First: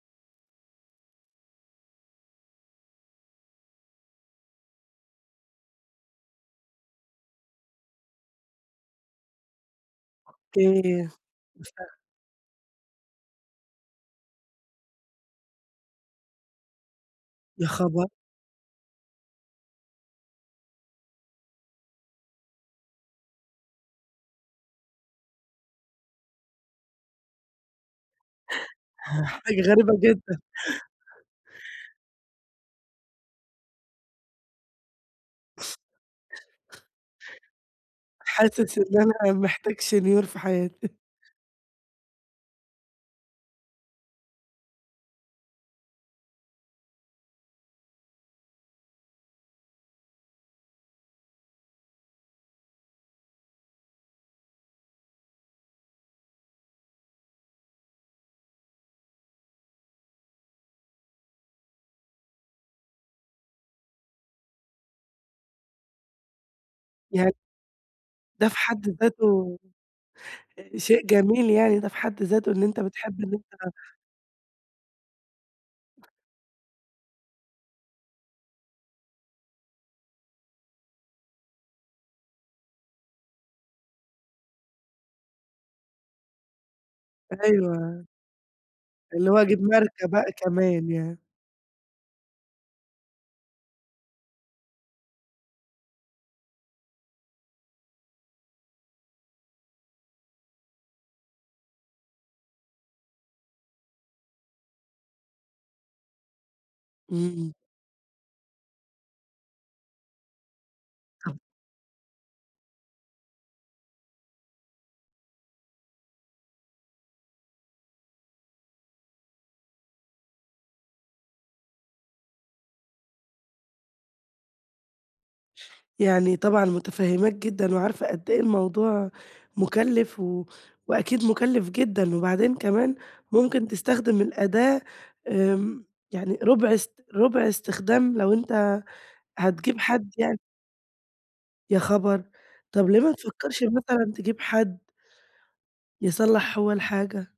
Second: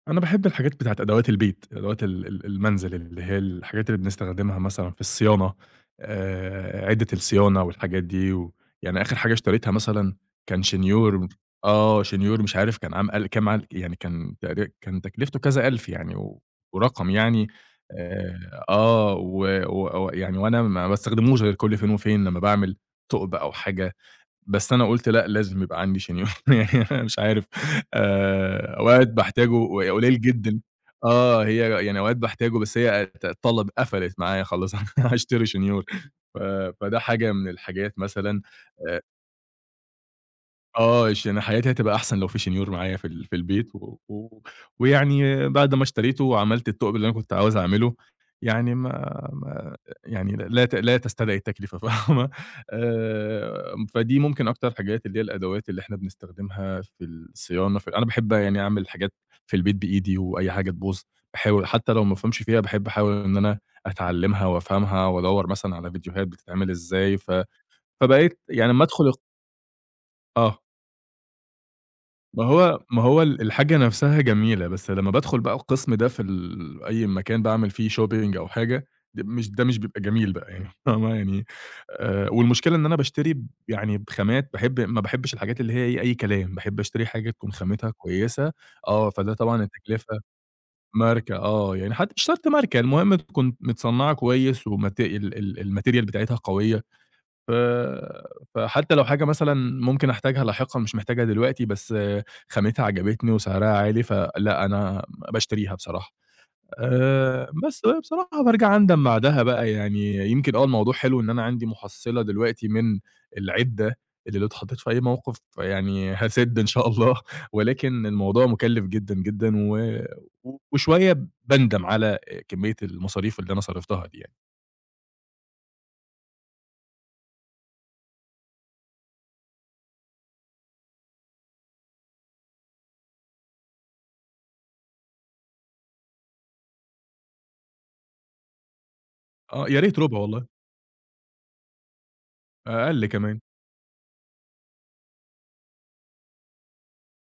أنا باحب الحاجات بتاعة أدوات البيت، أدوات ال ال المنزِل اللي هي الحاجات اللي بنستخدمها مثلًا في الصيانة آآ، عدة الصيانة والحاجات دي و يعني آخِر حاجة اشتريتها مثلًا كان أوكي. شنيور [unintelligible] آه شنيور مش عارف كان [unintelligible] يعني كان تقري كان تكلِفته كذا ألْف يعني و ورقم يعني يا خبر! آآ، آه و و ويعني وأنا ما باستخدموش غير كل فين وفين لمّا باعمل ثُقب أو حاجة، بس أنا قُلت لأ، لازم يبقى عندي شنيور، يعني أنا مش عارف آآ، أوقات حاجة باحتاجه غريبة ق قليّل جدًا. جدًا، آه، هي يعني أوقات بحتاجه، بس هي ت طلَبِ قفّلِت معايا خلاص، أنا هاشتري شنيور، ف فده حاجة من الحاجات مثلًا حاسس آآ إن أنا محتاج شنيور في حياتي. آه، عشان حياتي هتبقى أحسن لو في شنيور معايا في ال في البيت و و ويعني بَعد ما اشتريته وعمَلت الثُقب اللي أنا كنت عاوز أعمله، يعني ما ما يعني لا ت لا تستدعي التكلفة فاهمة، آآ فدي ممكن أكتر حاجات اللي هي الأدوات اللي إحنا بنستخدمها في الصيانة، في أنا باحب يعني أعمل حاجات في البيت بإيدي وأي حاجة تبُوظ باحاول حتى لو ما بافهمش فيها، باحب أحاول إن أنا أتعلّمها وأفهَمها وأدوّر مثلًا على فيديوهات بتتعمل إزاي، ف يعن فبقيت ده في يعني أمّا حد أدخُل ذاته آه. شيء جميل يعني، ده في حد ما ذاته إن هو أنت ما هو بتحب إن ال أنت الحاجة نفْسها جميلة بس لمّا بادخُل بقى القسم ده في ال أي مكان باعمل فيه shopping أو حاجة، د مش ده مش بيبقى جميل بقى يعني فاهمة، يعني آآ والمشكلة إن أنا باشتري يعني بخامات باحب ما باحبش الحاجات اللي هي أي كلام، باحب اشتري حاجة تكون خامتها أيوه. كويسة، آه الي فده هو أجيب طبعًا ماركة التكلُفة بقى كمان يعني. ماركة، آه يعني حتى مش شرْط ماركة، المهم تكون متصنّعة كويس ومت ال ال الmaterial بتاعتها قوية، ف فحتى لو حاجة مثلًا ممكن أحتاجها لاحقًا مش محتاجها دلوقتي بس خامتها عجبتني وسِعرها عالي، فلأ أنا باشتريها بصراحة آآ، امم. بس بقى بصراحة بارجَع أندَم بعدها بقى، يعني يمكن آه الموضوع حلو إن [unintelligible] أنا عندي مُحصِّلة دلوقتي من العدّة اللي لو اتحطّيت في أي موقِف يعني هاسِد إن شاء الله ولكن الموضوع مُكلّف جدًا، جدًا و وشوية باندَم على كميّة المصاريف اللي أنا صرَفتها دي يعني. يعني طبعًا متفهّماك جدًا وعارفة قد إيه الموضوع مُكلِّف و وأكيد مُكلِّف جدًا، وبعدين كمان ممكن تستخدم الأداة آمم، يعني رُبع إست رُبع إستخدام لو أنت آه يا هتجيب ريت حد رُبع يعني. والله. يا خبر! طَب ليه أقل ما كمان. تفكّرش مثلًا تجيب حد يصلّح هو الحاجة.